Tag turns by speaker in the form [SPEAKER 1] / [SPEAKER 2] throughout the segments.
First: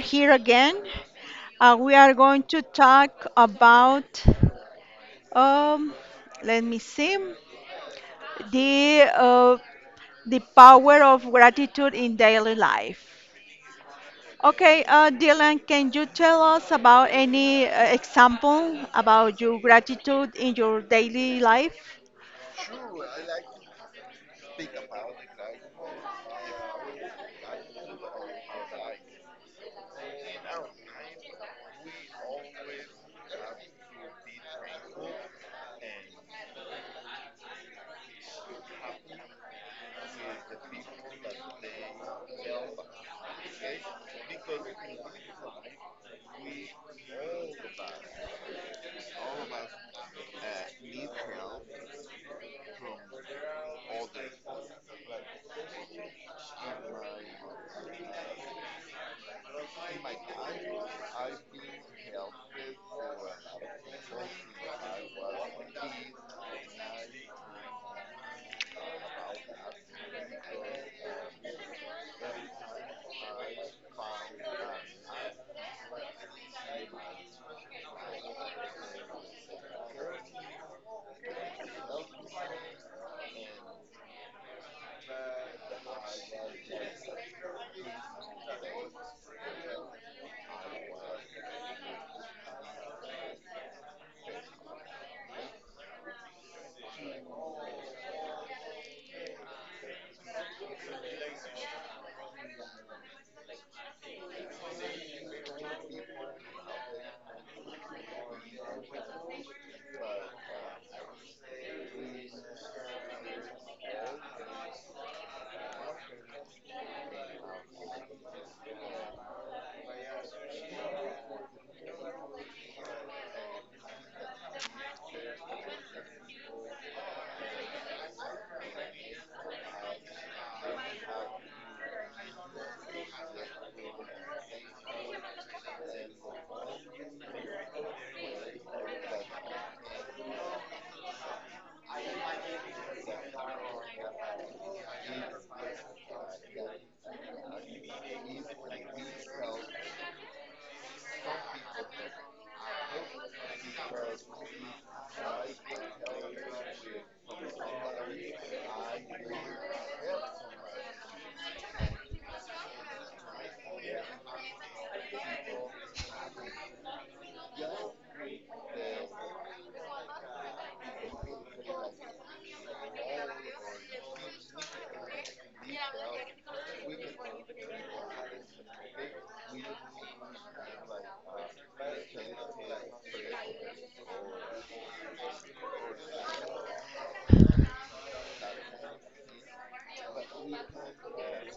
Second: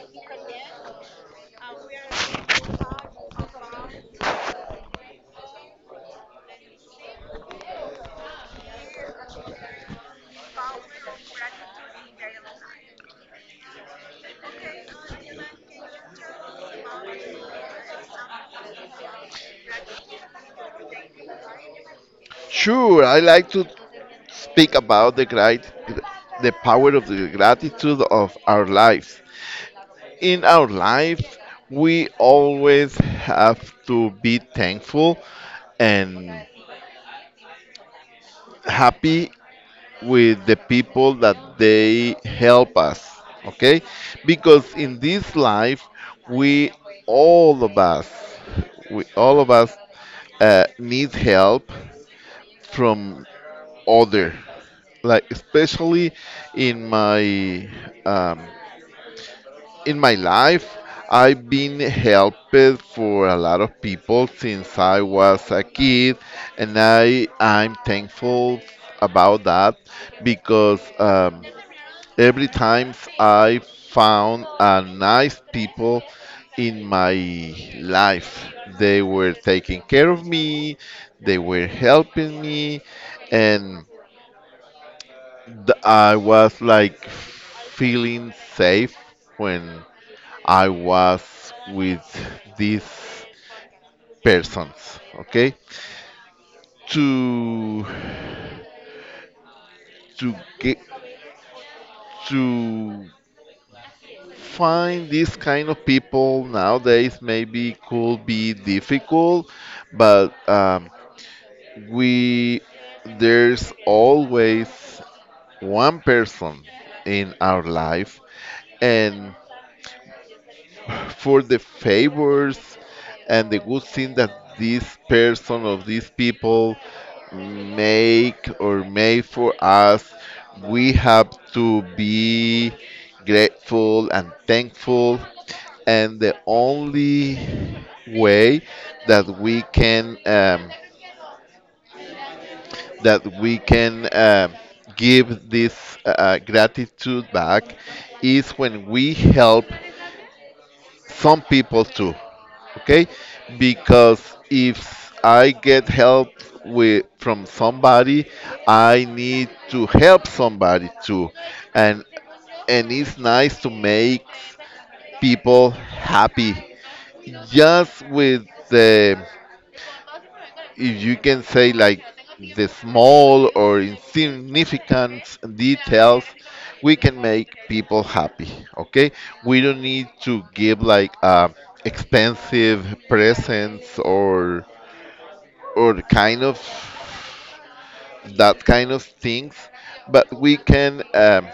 [SPEAKER 1] here again. We are going to talk about, um, let me see, the the power of gratitude in daily life. Okay, Dylan, can you tell us about any example about your gratitude in your daily life?
[SPEAKER 2] Sure, I like to speak about the great, the power of the gratitude of our lives. In our life, we always have to be thankful and happy with the people that they help us. Okay, because in this life, we all of us, we all of us need help from other, like especially in my um, in my life, I've been helped for a lot of people since I was a kid, and I'm thankful about that, because every time I found a nice people in my life, they were taking care of me, they were helping me, and I was like feeling safe when I was with these persons. Okay, to to get to find these kind of people nowadays maybe could be difficult, but we there's always one person in our life, and for the favors and the good thing that this person or these people make or made for us. We have to be grateful and thankful, and the only way that we can give this gratitude back is when we help some people too. Okay, because if I get help with from somebody, I need to help somebody too. And and it's nice to make people happy just with the, if you can say, like the small or insignificant details, we can make people happy. Okay, we don't need to give like expensive presents, or kind of, that kind of things, but we can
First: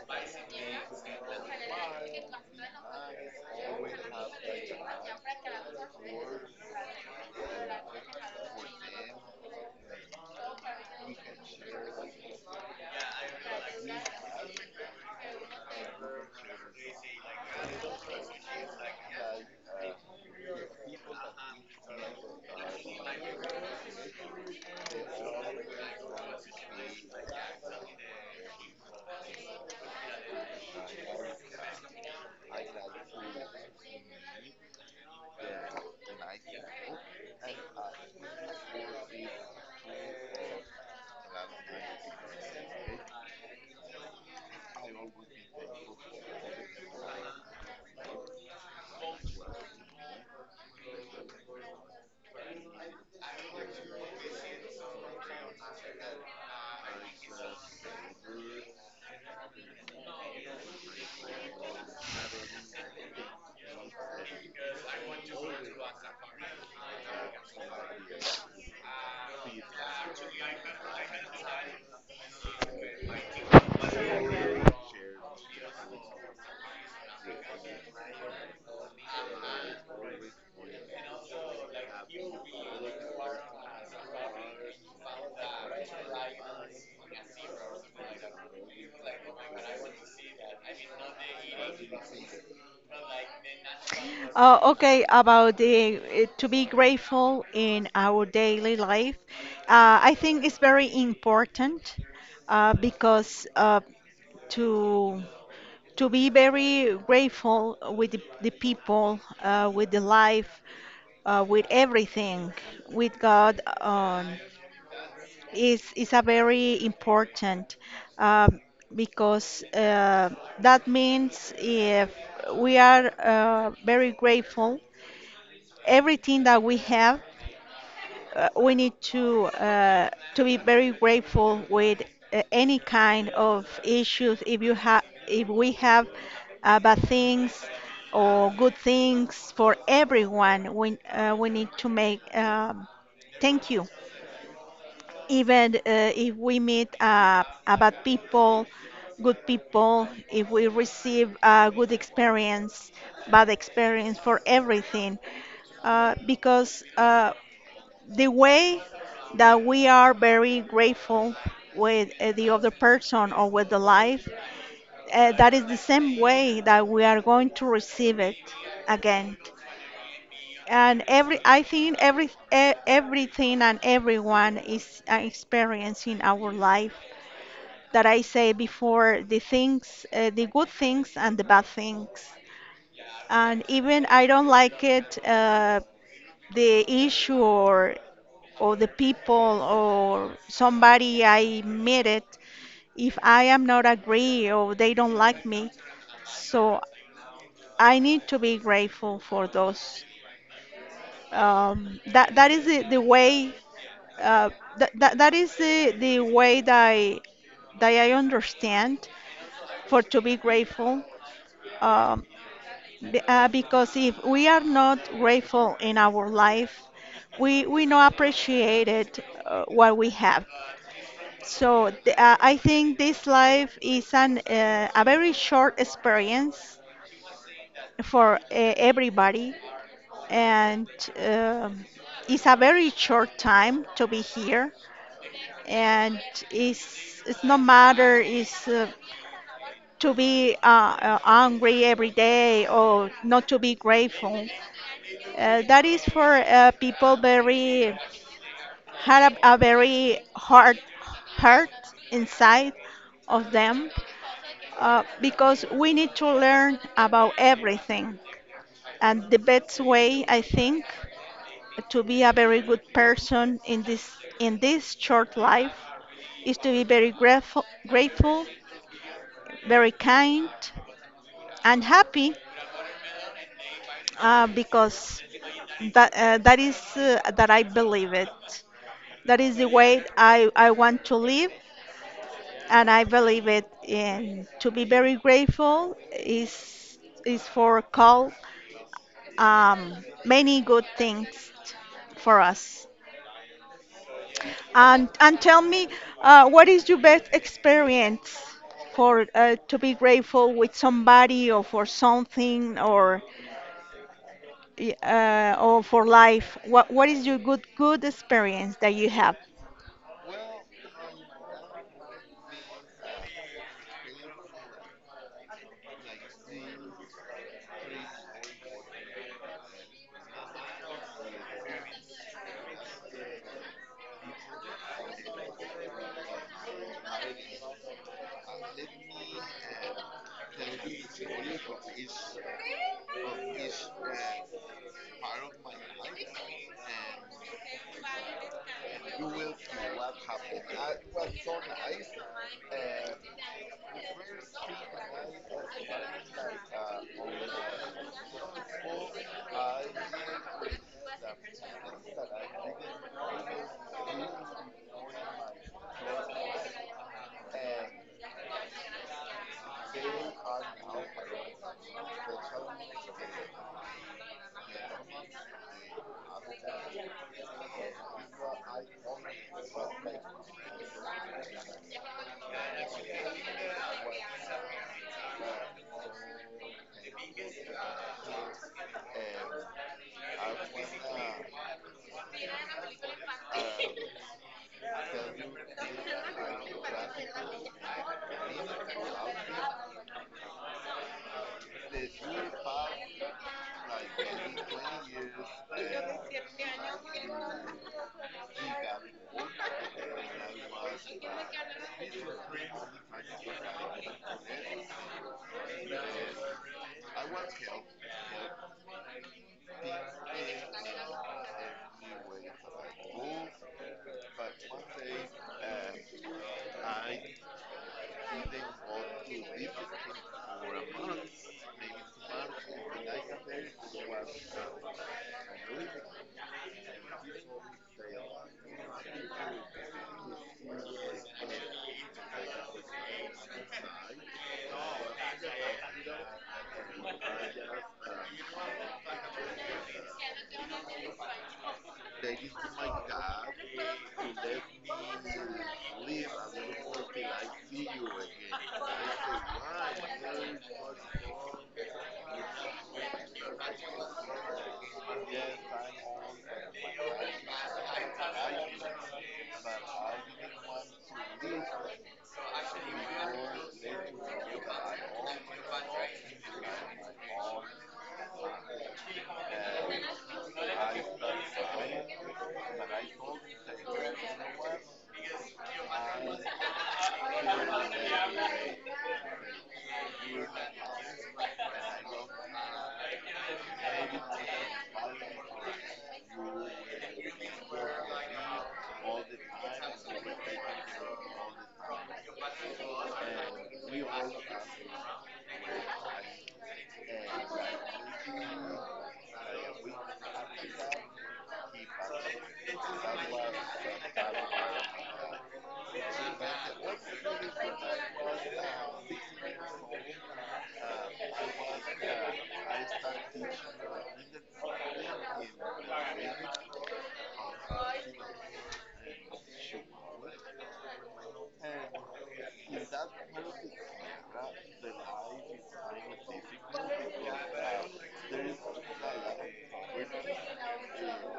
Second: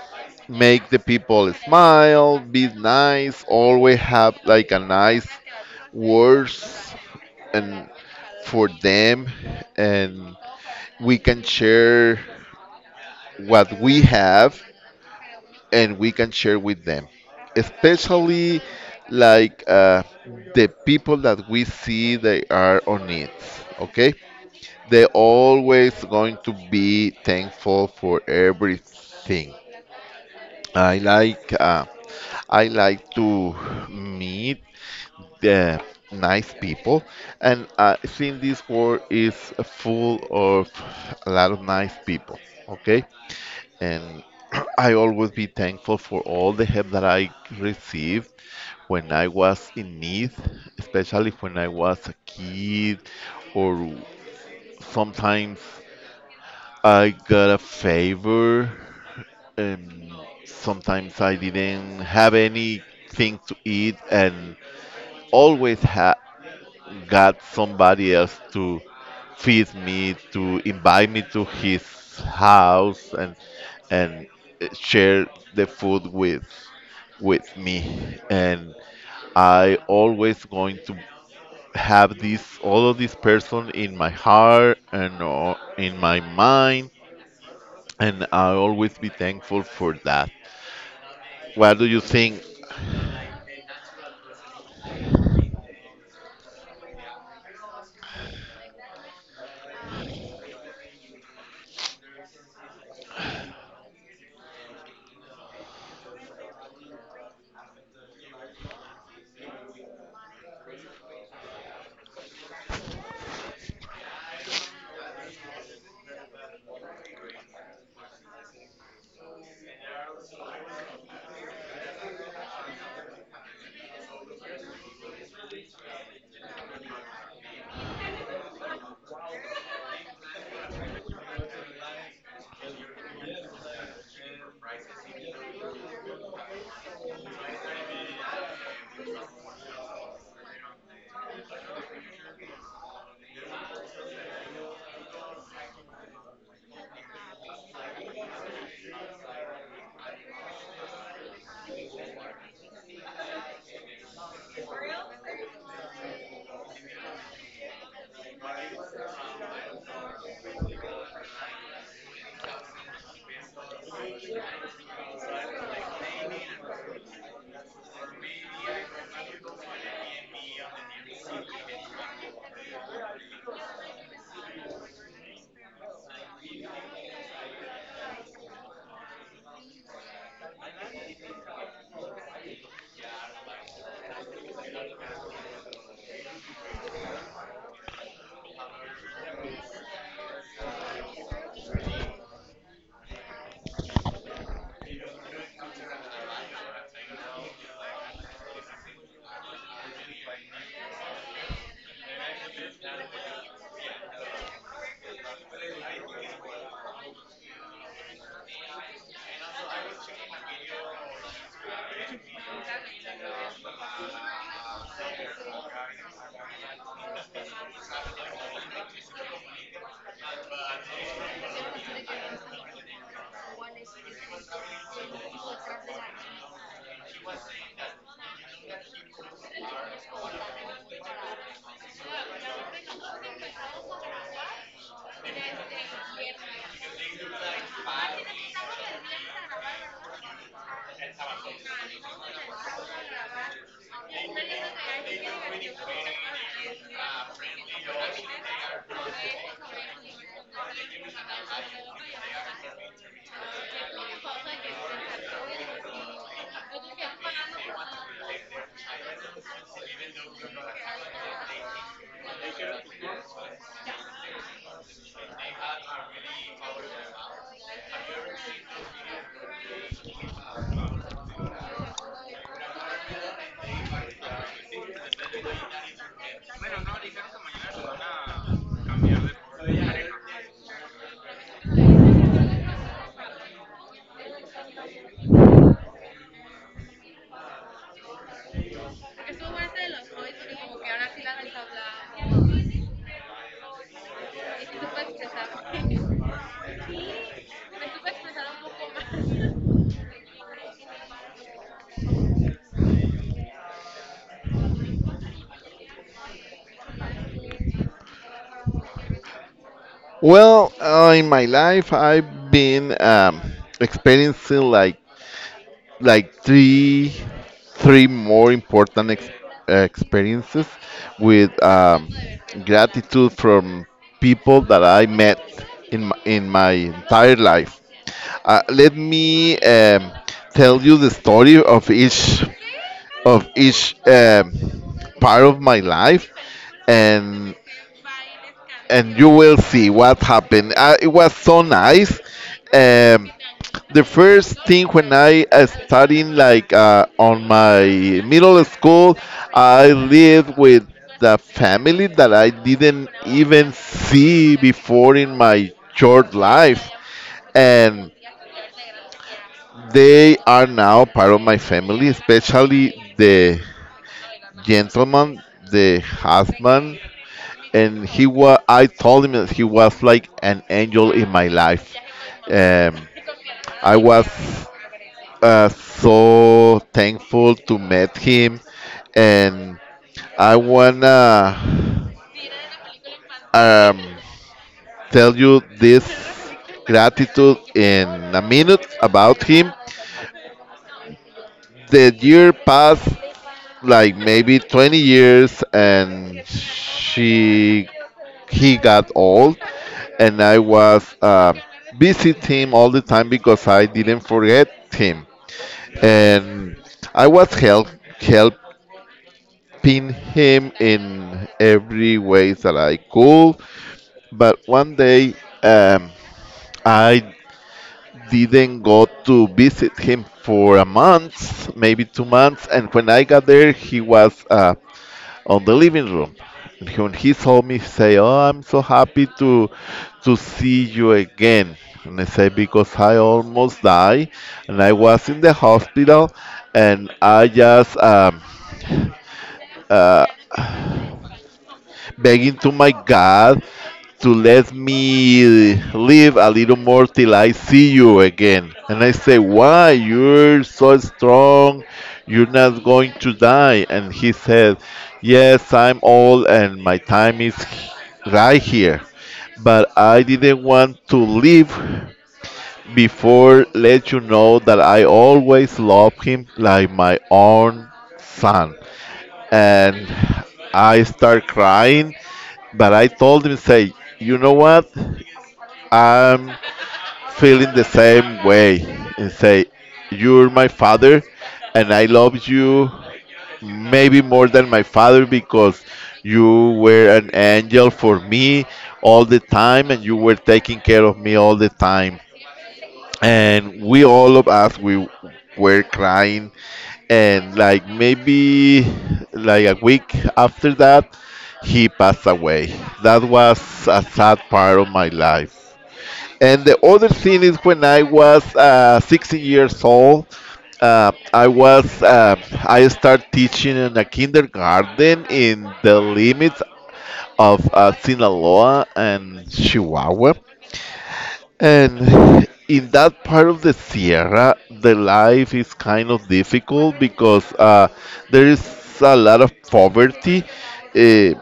[SPEAKER 2] make the people smile, be nice, always have like a nice words, and for them, and we can share what we have and we can share with them, especially like the people that we see they are on it. Okay, they're always going to be thankful for everything. I like uh, I like to meet the nice people, and seeing this world is full of a lot of nice people. Okay, and I always be thankful for all the help that I received when I was in need, especially when I was a kid, or sometimes I got a favor. And sometimes I didn't have anything to eat, and always ha- got somebody else to feed me, to invite me to his house and and share the food with me. And I always going to have this, all of this person in my heart and in my mind, and I'll always be thankful for that. What do you think?
[SPEAKER 1] Okay, about the to be grateful in our daily life, I think it's very important because to to be very grateful with the people, with the life, with everything, with God, is a very important um, because that means if we are very grateful everything that we have, we need to be very grateful with any kind of issues. If you have, if we have bad things or good things for everyone, we need to make thank you. Even if we meet a bad people, good people, if we receive a good experience, bad experience for everything because the way that we are very grateful with the other person or with the life, that is the same way that we are going to receive it again. And every, I think every, e- Everything and everyone is experiencing our life. That I say before, the things, the good things and the bad things. And even I don't like it, the issue or the people or somebody I met it, if I am not agree or they don't like me, so I need to be grateful for those. That is the way uh, that is the way that that I understand for to be grateful. Um, because if we are not grateful in our life, we not appreciate it what we have. So I think this life is an a very short experience for everybody, and um it's a very short time to be here. And it's no matter is to be angry every day or not to be grateful. That is for people very had a very hard hurt inside of them because we need to learn about everything. And the best way, I think, to be a very good person in this short life is to be very grateful, very kind, and happy, because that is that I believe it. That is the way I want to live, and I believe it. In to be very grateful is for call many good things for us. And tell me, what is your best experience for to be grateful with somebody or for something or or for life? What is your good experience that you have?
[SPEAKER 2] Well, in my life, I've been experiencing like like three more important experiences with gratitude from people that I met in my entire life. Let me tell you the story of each part of my life, and and you will see what happened. It was so nice. Um, the first thing when I studying like on my middle school, I lived with the family that I didn't even see before in my short life, and they are now part of my family, especially the gentleman, the husband, and he was. I told him that he was like an angel in my life. Um, I was so thankful to meet him, and I wanna um, tell you this gratitude in a minute about him. The year passed like maybe 20 years, and she he got old, and I was visit him all the time because I didn't forget him, and I was help helping him in every way that I could. But one day, um, I didn't go to visit him for a month, maybe 2 months. And when I got there, he was on the living room. And when he saw me, he say, "Oh, I'm so happy to see you again." And I say, "Because I almost died, and I was in the hospital, and I just." Uh, Begging to my God to let me live a little more till I see you again. And I say, why? You're so strong. You're not going to die. And he said, yes, I'm old and my time is right here. But I didn't want to leave before let you know that I always love him like my own son. And I start crying. But I told him, say, you know what? I'm feeling the same way, and say, you're my father, and I love you maybe more than my father, because you were an angel for me all the time, and you were taking care of me all the time. And we all of us we were crying, and like maybe like a week after that, he passed away. That was a sad part of my life. And the other thing is when I was 16 years old. Uh, i was uh, I started teaching in a kindergarten in the limits of Sinaloa and Chihuahua, and in that part of the Sierra, the life is kind of difficult because there is a lot of poverty. Uh,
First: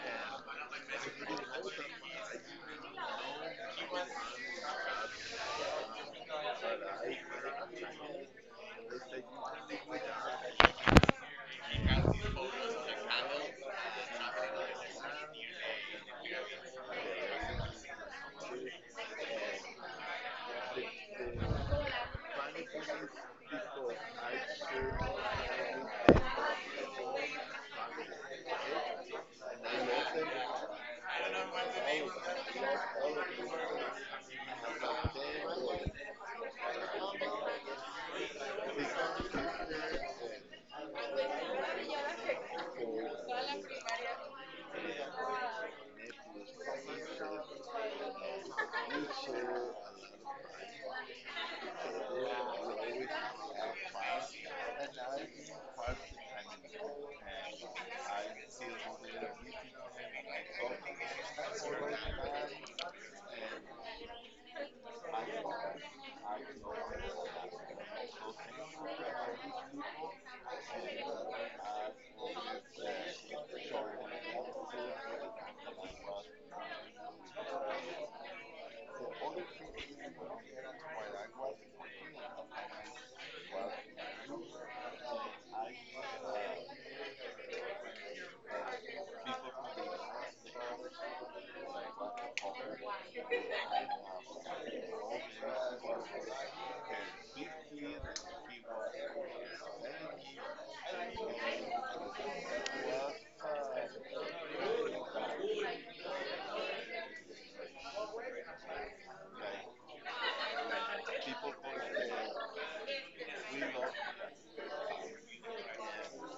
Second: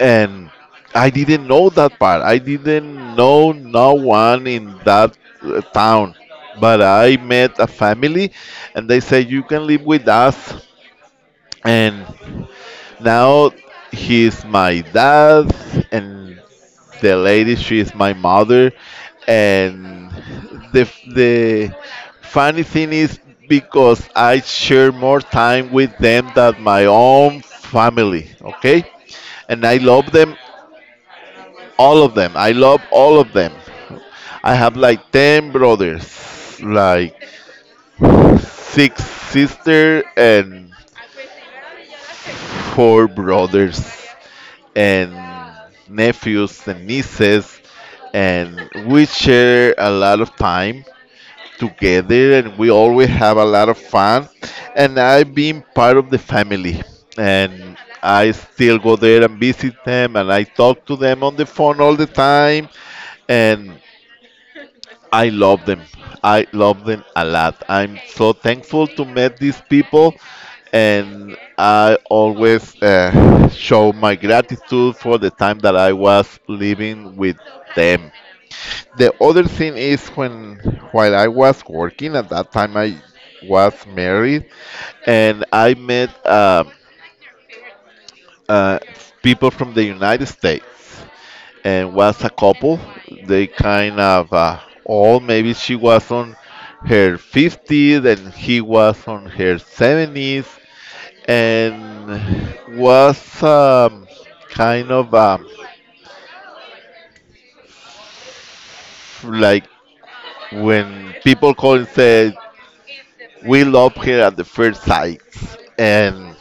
[SPEAKER 2] and I didn't know that part. I didn't know no one in that town. But I met a family, and they said, you can live with us. And now he's my dad, and the lady, she is my mother. And the funny thing is because I share more time with them than my own family. Okay, and I love them, all of them. I love all of them. I have like ten brothers, like six sisters, and four brothers and nephews and nieces, and we share a lot of time together, and we always have a lot of fun. And I've been part of the family, and I still go there and visit them, and I talk to them on the phone all the time, and I love them. I love them a lot. I'm so thankful to meet these people, and I always show my gratitude for the time that I was living with them. The other thing is when, while I was working at that time, I was married, and I met uh, people from the United States, and was a couple. They kind of all, maybe she was on her 50s and he was on her 70s, and was kind of like when people call and say we love her at the first sight. And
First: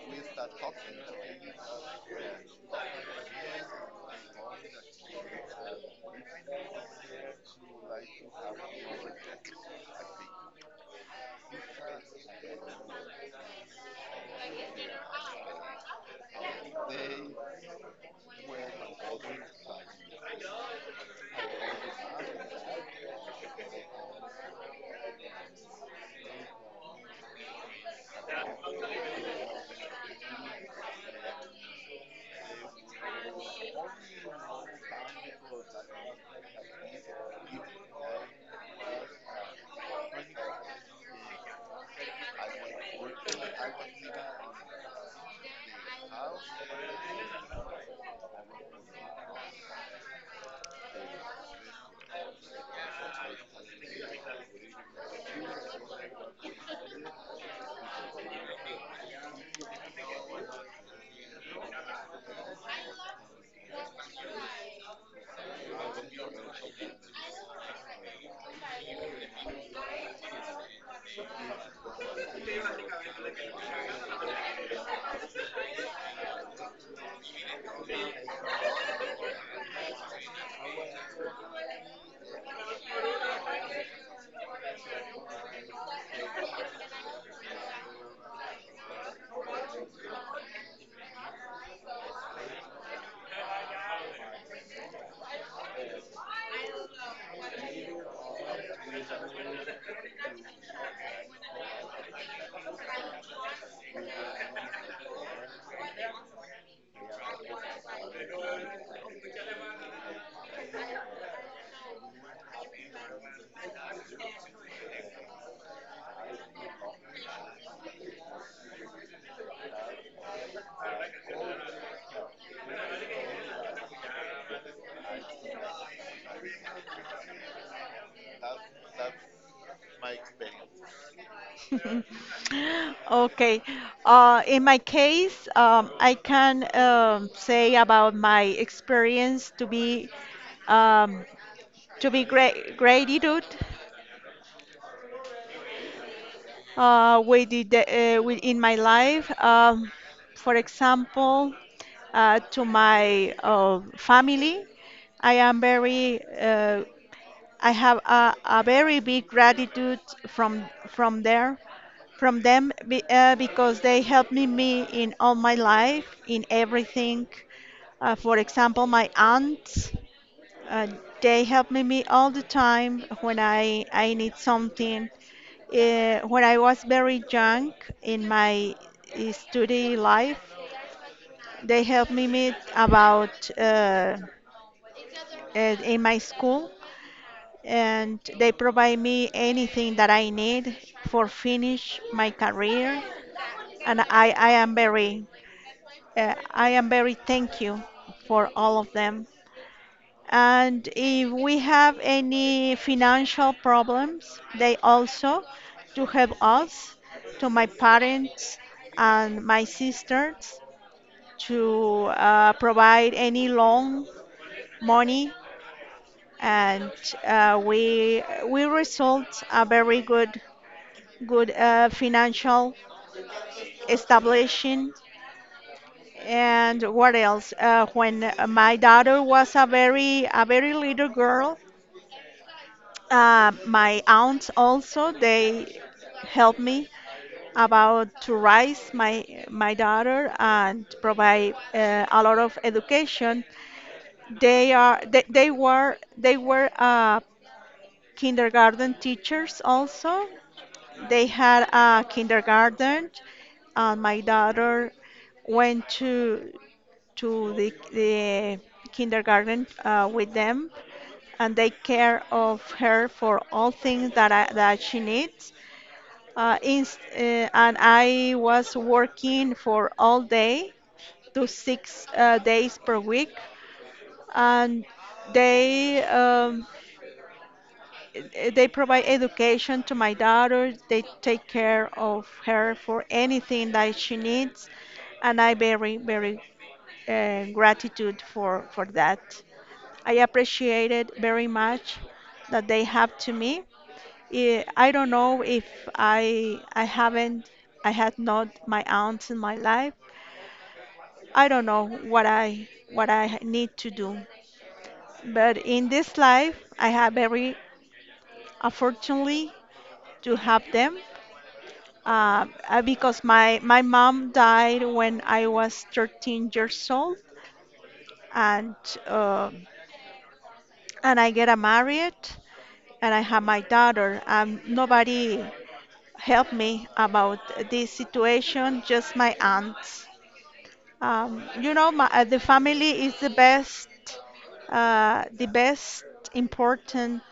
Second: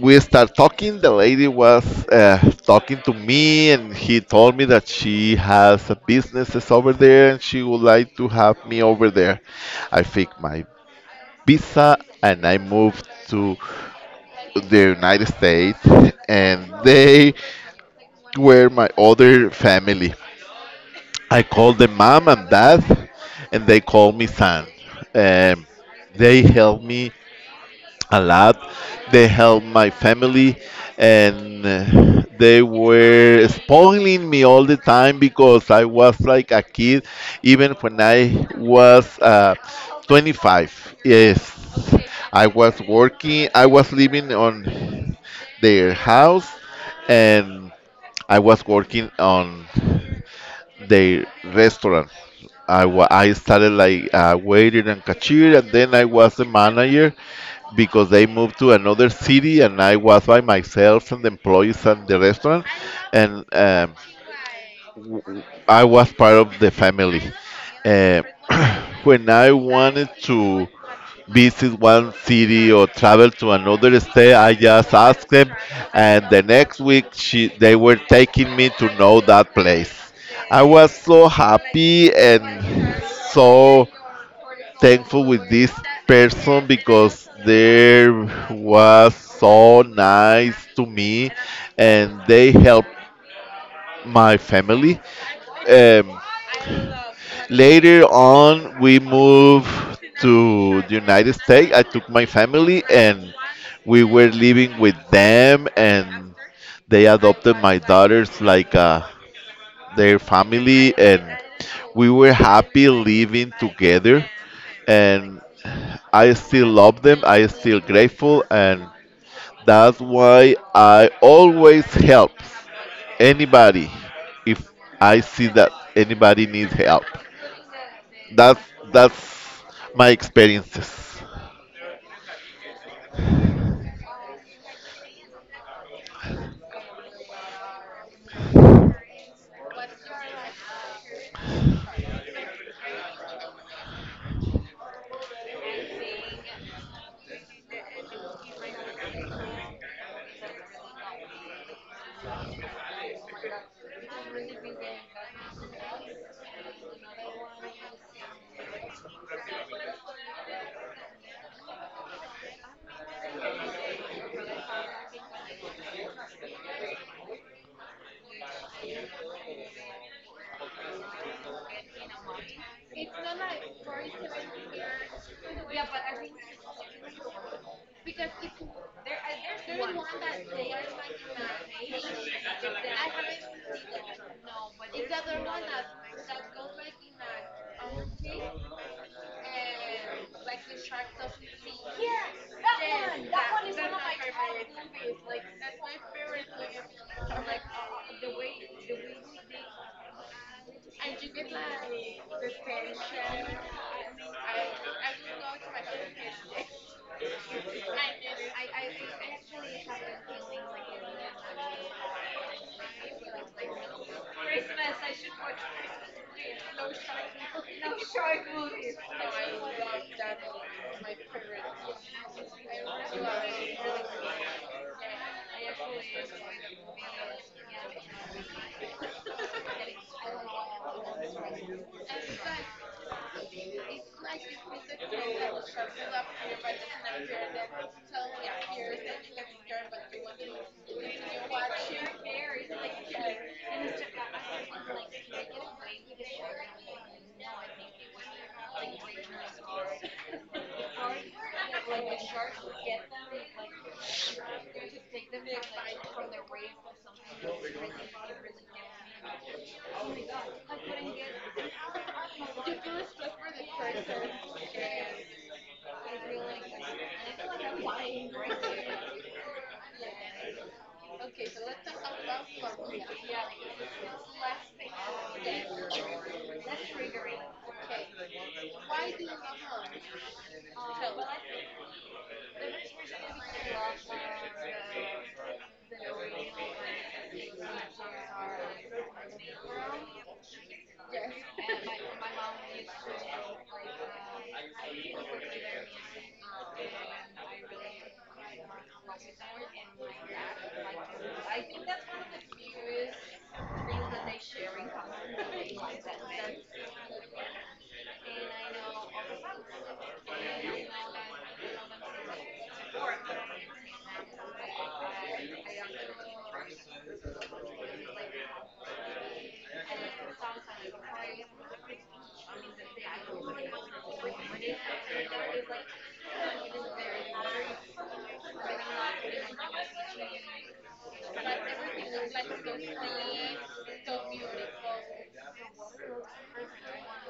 [SPEAKER 2] we start talking. The lady was talking to me, and he told me that she has a businesses over there, and she would like to have me over there. I fixed my visa, and I moved to the United States, and they were my other family. I called them mom and dad, and they called me son. Um, they helped me a lot. They helped my family, and they were spoiling me all the time because I was like a kid, even when I was 25. Yes, I was working. I was living on their house, and I was working on the restaurant. I started like waiter and cashier, and then I was the manager because they moved to another city, and I was by myself and the employees and the restaurant. And I was part of the family. Uh, when I wanted to visit one city or travel to another state, I just asked them, and the next week they were taking me to know that place. I was so happy and so thankful with this person because they was so nice to me and they helped my family. Um, later on, we moved to the United States. I took my family and we were living with them, and they adopted my daughters like their family, and we were happy living together. And I still love them. I still grateful, and that's why I always help anybody if I see that anybody needs help. That's that's my experiences.
[SPEAKER 1] Okay. In my case, I can say about my experience to be um, to be gra gratitude with in my life. For example, to my family, I am very I have a very big gratitude from there from them because they helped me in all my life in everything. For example, my aunt. Uh, they help me all the time when I need something. When I was very young in my study life, they helped me meet about in my school, and they provide me anything that I need for finish my career. And I am very thank you for all of them. And if we have any financial problems, they also to help us, to my parents and my sisters, to provide any loan money, and we result a very good financial establishing. And what else? When my daughter was a very little girl, my aunts also they help me about to raise my daughter and provide a lot of education. They are they were kindergarten teachers also. They had a kindergarten, and my daughter went to the kindergarten with them, and they care of her for all things that she needs. And I was working for all day to six days per week, and they they provide education to my daughter. They take care of her for anything that she needs, and I very gratitude for that. I appreciated very much that they have to me. I don't know if I haven't I had not my aunt in my life. I don't know what I need to do. But in this life, I have very unfortunately to have them because my mom died when I was 13 years old, and uh, I get a married and I have my daughter. Nobody helped me about this situation, just my aunts. You know, the family is the best important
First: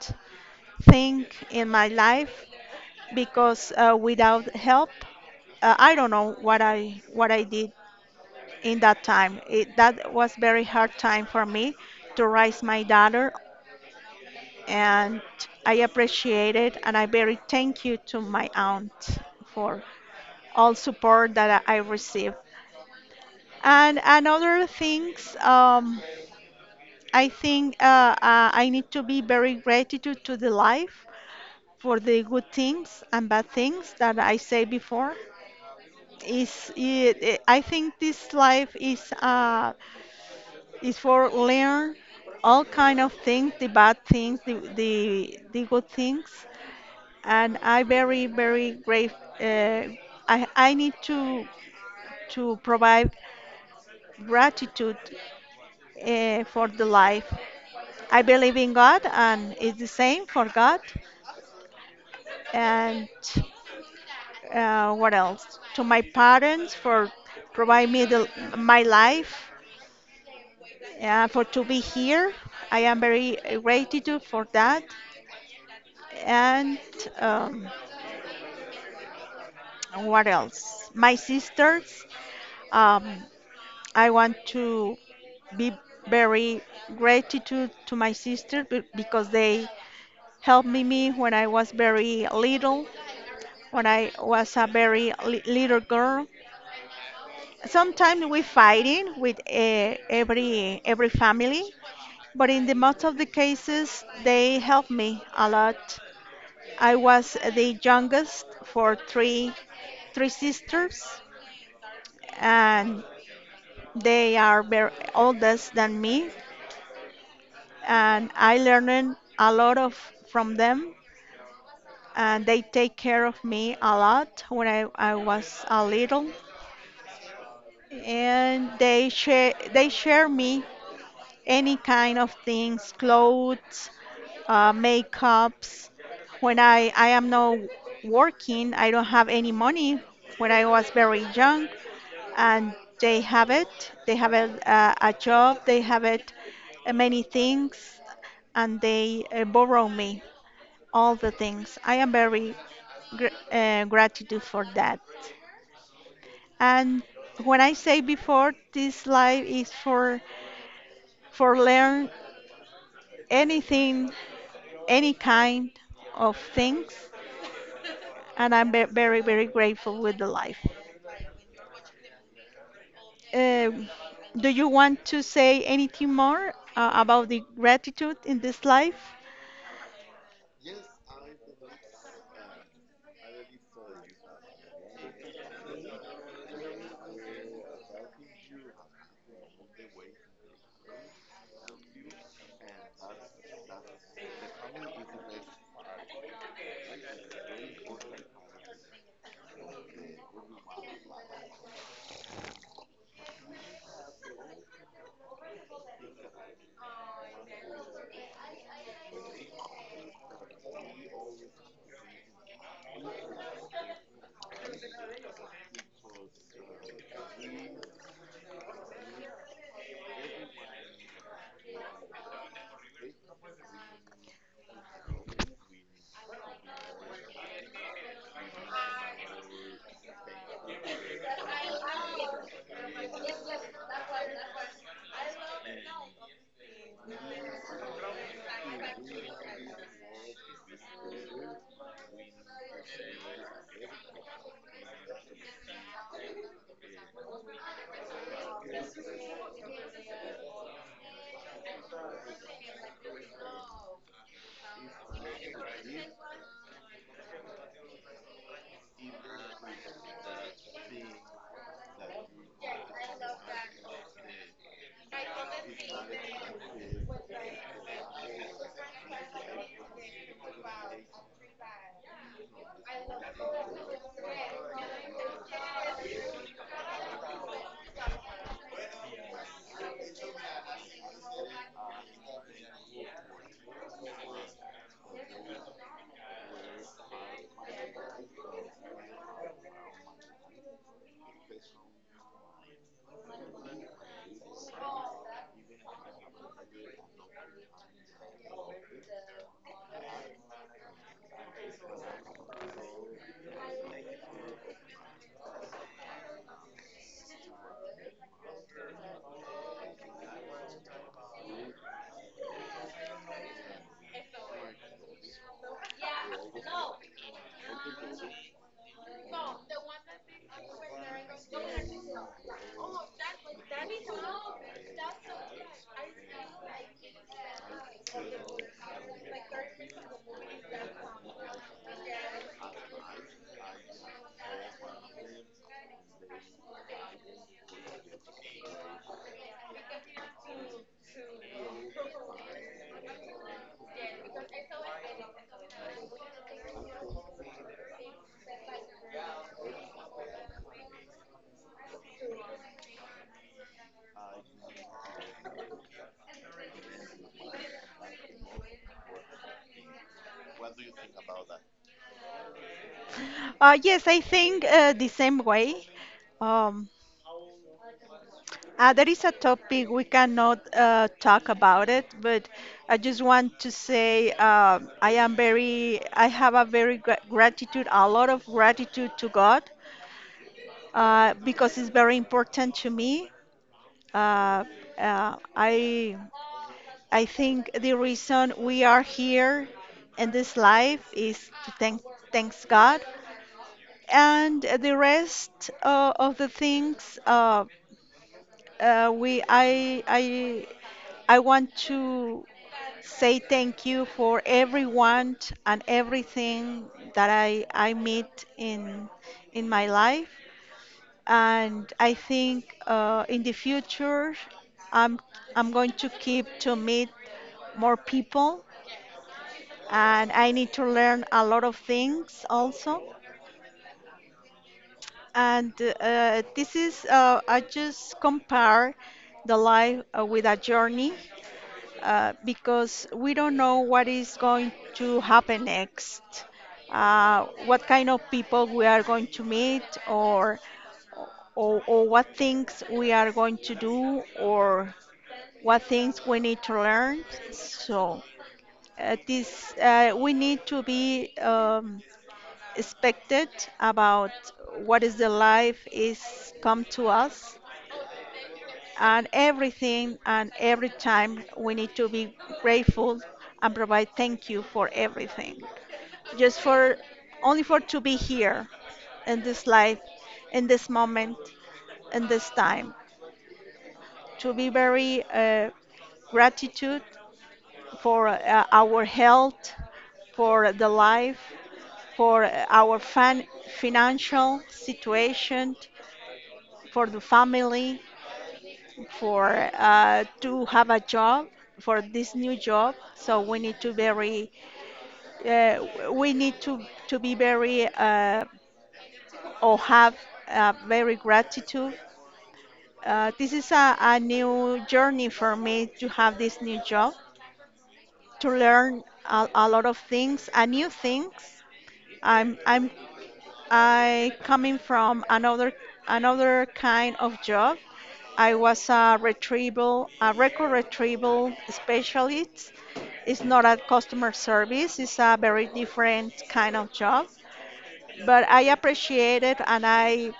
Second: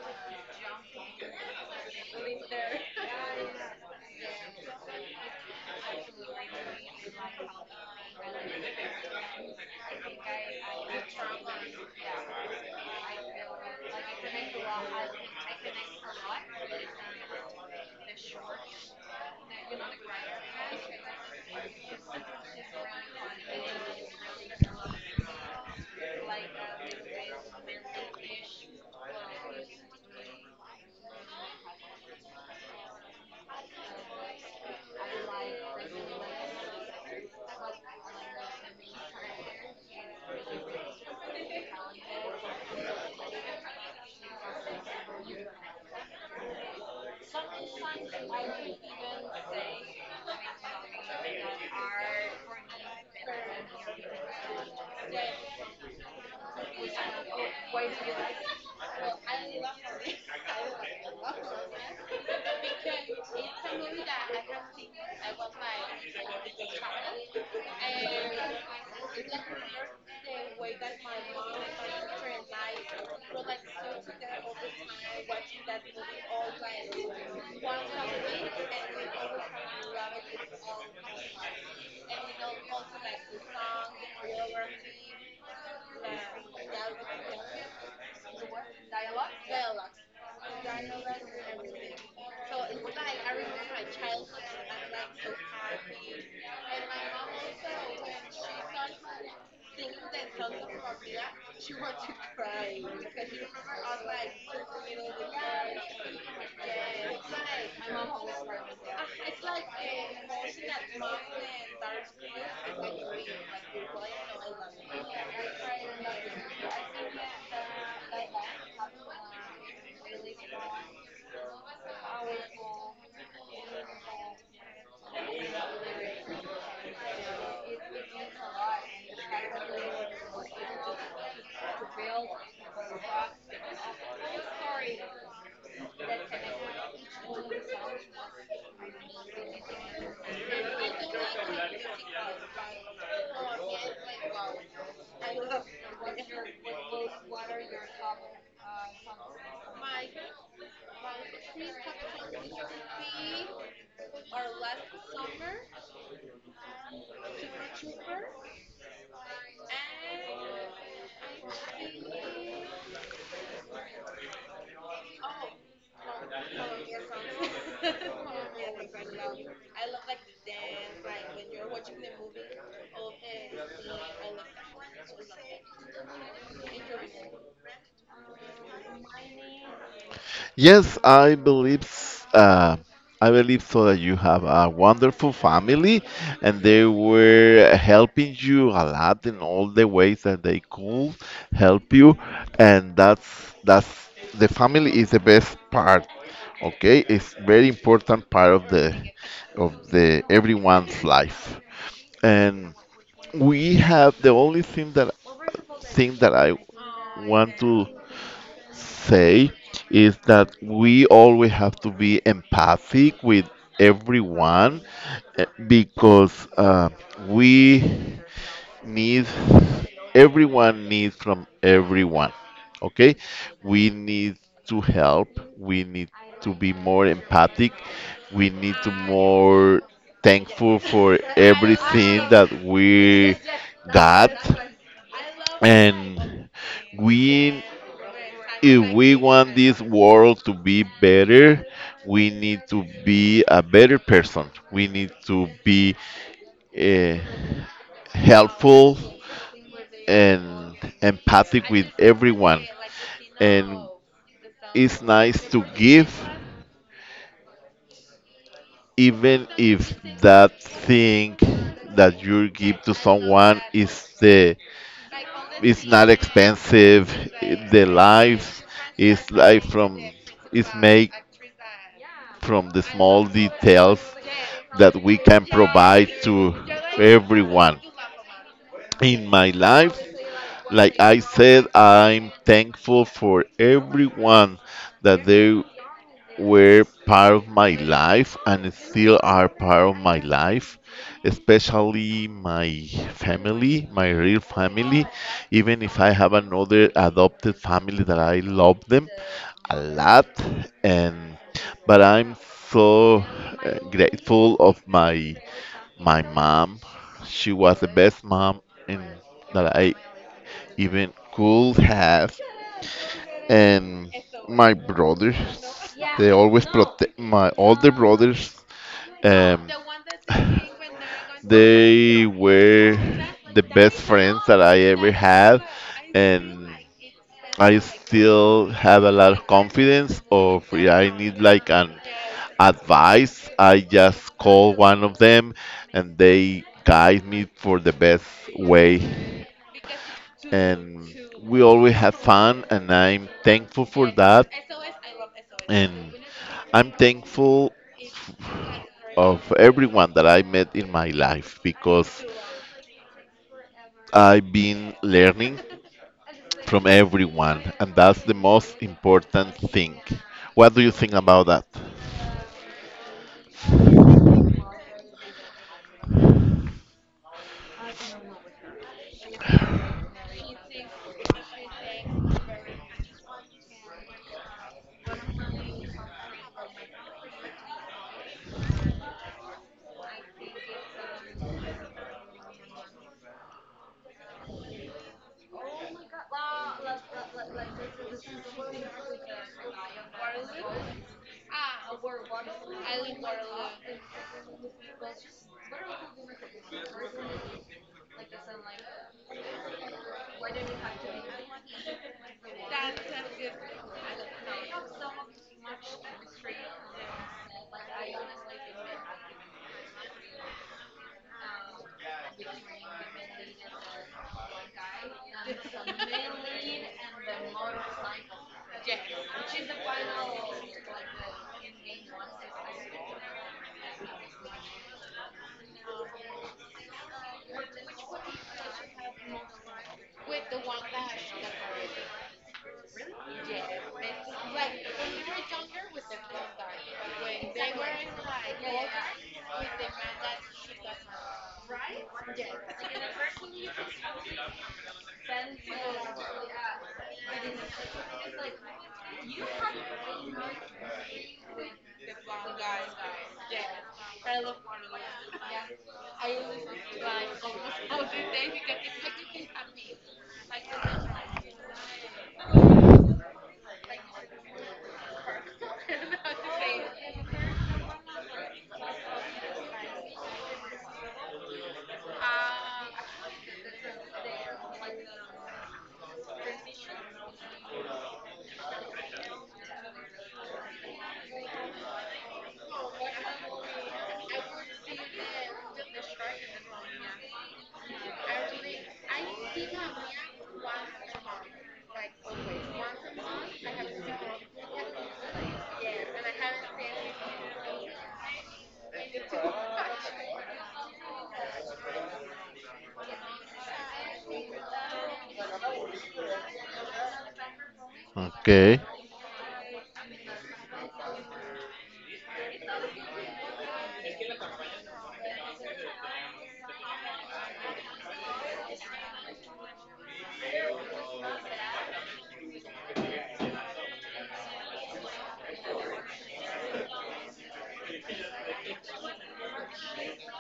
[SPEAKER 1] thing in my life because without help, I don't know what I did in that time. That was very hard time for me to raise my daughter, and I appreciate it, and I very thank you to my aunt for all support that I received. And other things. I think I need to be very gratitude to the life for the good things and bad things that I say before. I think this life is for learn all kind of things, the bad things, the good things, and I very great. Uh, I need to provide gratitude for the life. I believe in God, and it's the same for God. And what else? To my parents for providing me my life, for to be here. I am very gratitude for that. And um, what else? My sisters. Um, I want to be very gratitude to my sister because they helped me when I was very little, when I was a little girl. Sometimes we fighting with every family, but in the most of the cases they help me a lot. I was the youngest for three sisters, and they are very oldest than me, and I learned a lot of from them, and they take care of me a lot when I was a little, and they share me any kind of things, clothes, makeups. When I am not working, I don't have any money when I was very young, and they have it. They have a job, they have it, many things, and they borrow me all the things. I am very gr gratitude for that. And when I say before, this life is for learn anything any kind of things, and I'm very, very grateful with the life. Um do you want to say anything more about the gratitude in this life?
[SPEAKER 2] Yes, I believe so that you have a wonderful family, and they were helping you a lot in all the ways that they could help you, and that's the family is the best part. Okay, it's very important part of the everyone's life, and we have the only thing that I want to say is that we always have to be empathic with everyone, because we need everyone needs from everyone. Okay, we need to help, we need to be more empathic, we need to more thankful for everything that we got. And we if we want this world to be better, we need to be a better person. We need to be uh, helpful and empathic with everyone. And it's nice to give, even if that thing that you give to someone is the, it's not expensive. The lives is Life from is made from the small details that we can provide to everyone. In my life, like I said, I'm thankful for everyone that they were part of my life and still are part of my life, especially my family, my real family. Even if I have another adopted family that I love them a lot, and but I'm so grateful of my mom. She was the best mom in, that I even could have. And my brothers, they always protect, my older brothers, um, they were the best friends that I ever had, and I still have a lot of confidence. Or if I need like an advice, I just call one of them, and they guide me for the best way. And we always have fun, and I'm thankful for that. And I'm thankful f- of everyone that I met in my life, because I've been learning from everyone, and that's the most important thing. What do you think about that?
[SPEAKER 1] Yes, I think the same way. Um, there is a topic we cannot talk about it, but I just want to say I am very, I have a very gratitude, a lot of gratitude to God because it's very important to me. Uh, uh, I I think the reason we are here in this life is to thanks God, and the rest of the things we I want to say thank you for everyone and everything that I meet in my life. And I think in the future I'm I'm going to keep to meet more people, and I need to learn a lot of things also. And this is I just compare the life with a journey because we don't know what is going to happen next, what kind of people we are going to meet, or, or what things we are going to do, or what things we need to learn. So this we need to be expected about what is the life is come to us, and everything and every time we need to be grateful and provide thank you for everything just for only for to be here in this life, in this moment, in this time, to be very gratitude for our health, for the life, for our financial situation, for the family, for to have a job, for this new job. So we need to very uh, we need to be very or have very gratitude. This is a new journey for me to have this new job, to
[SPEAKER 2] Okay.
[SPEAKER 1] learn a lot of things, a new things. i'm i'm I coming from another kind of job. I was a retrieval, a record retrieval specialist. It's not a customer service. It's a very different kind of job. But I appreciate it, and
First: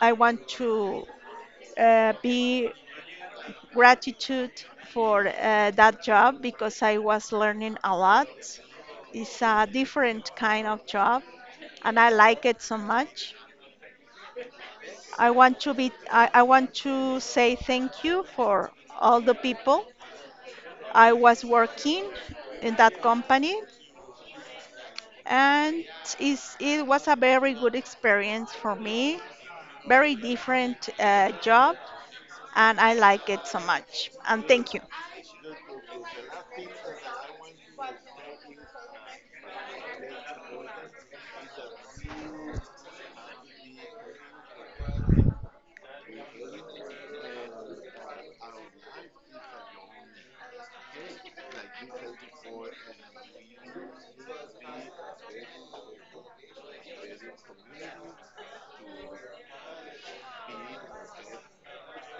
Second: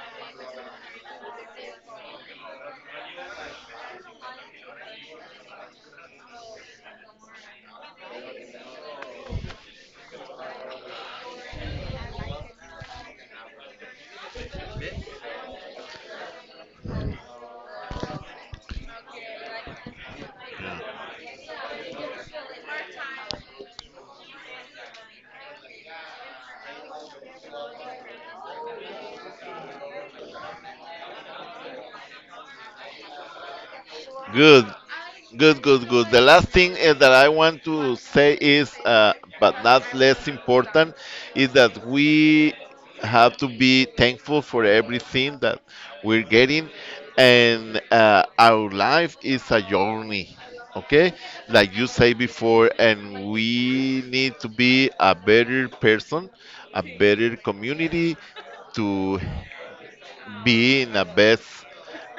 [SPEAKER 1] I want to be gratitude for that job because I was learning a lot. It's a different kind of job, and I like it so much. I want to I want to say thank you for all the people I was working in that company, and it was a very good experience for me, very different job, and I like it so much, and
[SPEAKER 2] Good,
[SPEAKER 1] thank you.
[SPEAKER 2] good. The last thing, that I want to say is, but not less important, is that we have to be thankful for everything that we're getting, and our life is a journey. Okay, like you say before, and we need to be a better person, a better community, to be in a best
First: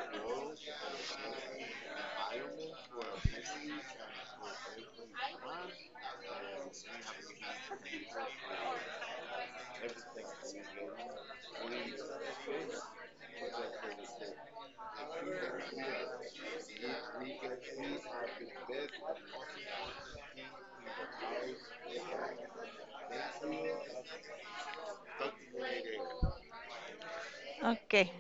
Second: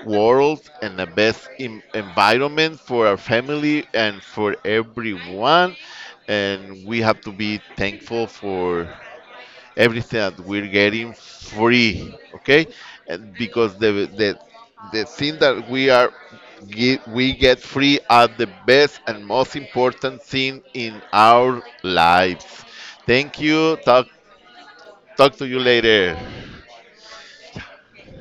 [SPEAKER 2] world and the best environment for our family and for everyone. And we have to be thankful for everything that we're getting free. Okay, and because the thing that we are we get free are the best and most important thing in our lives. Thank you. Talk to you later.
[SPEAKER 1] Okay.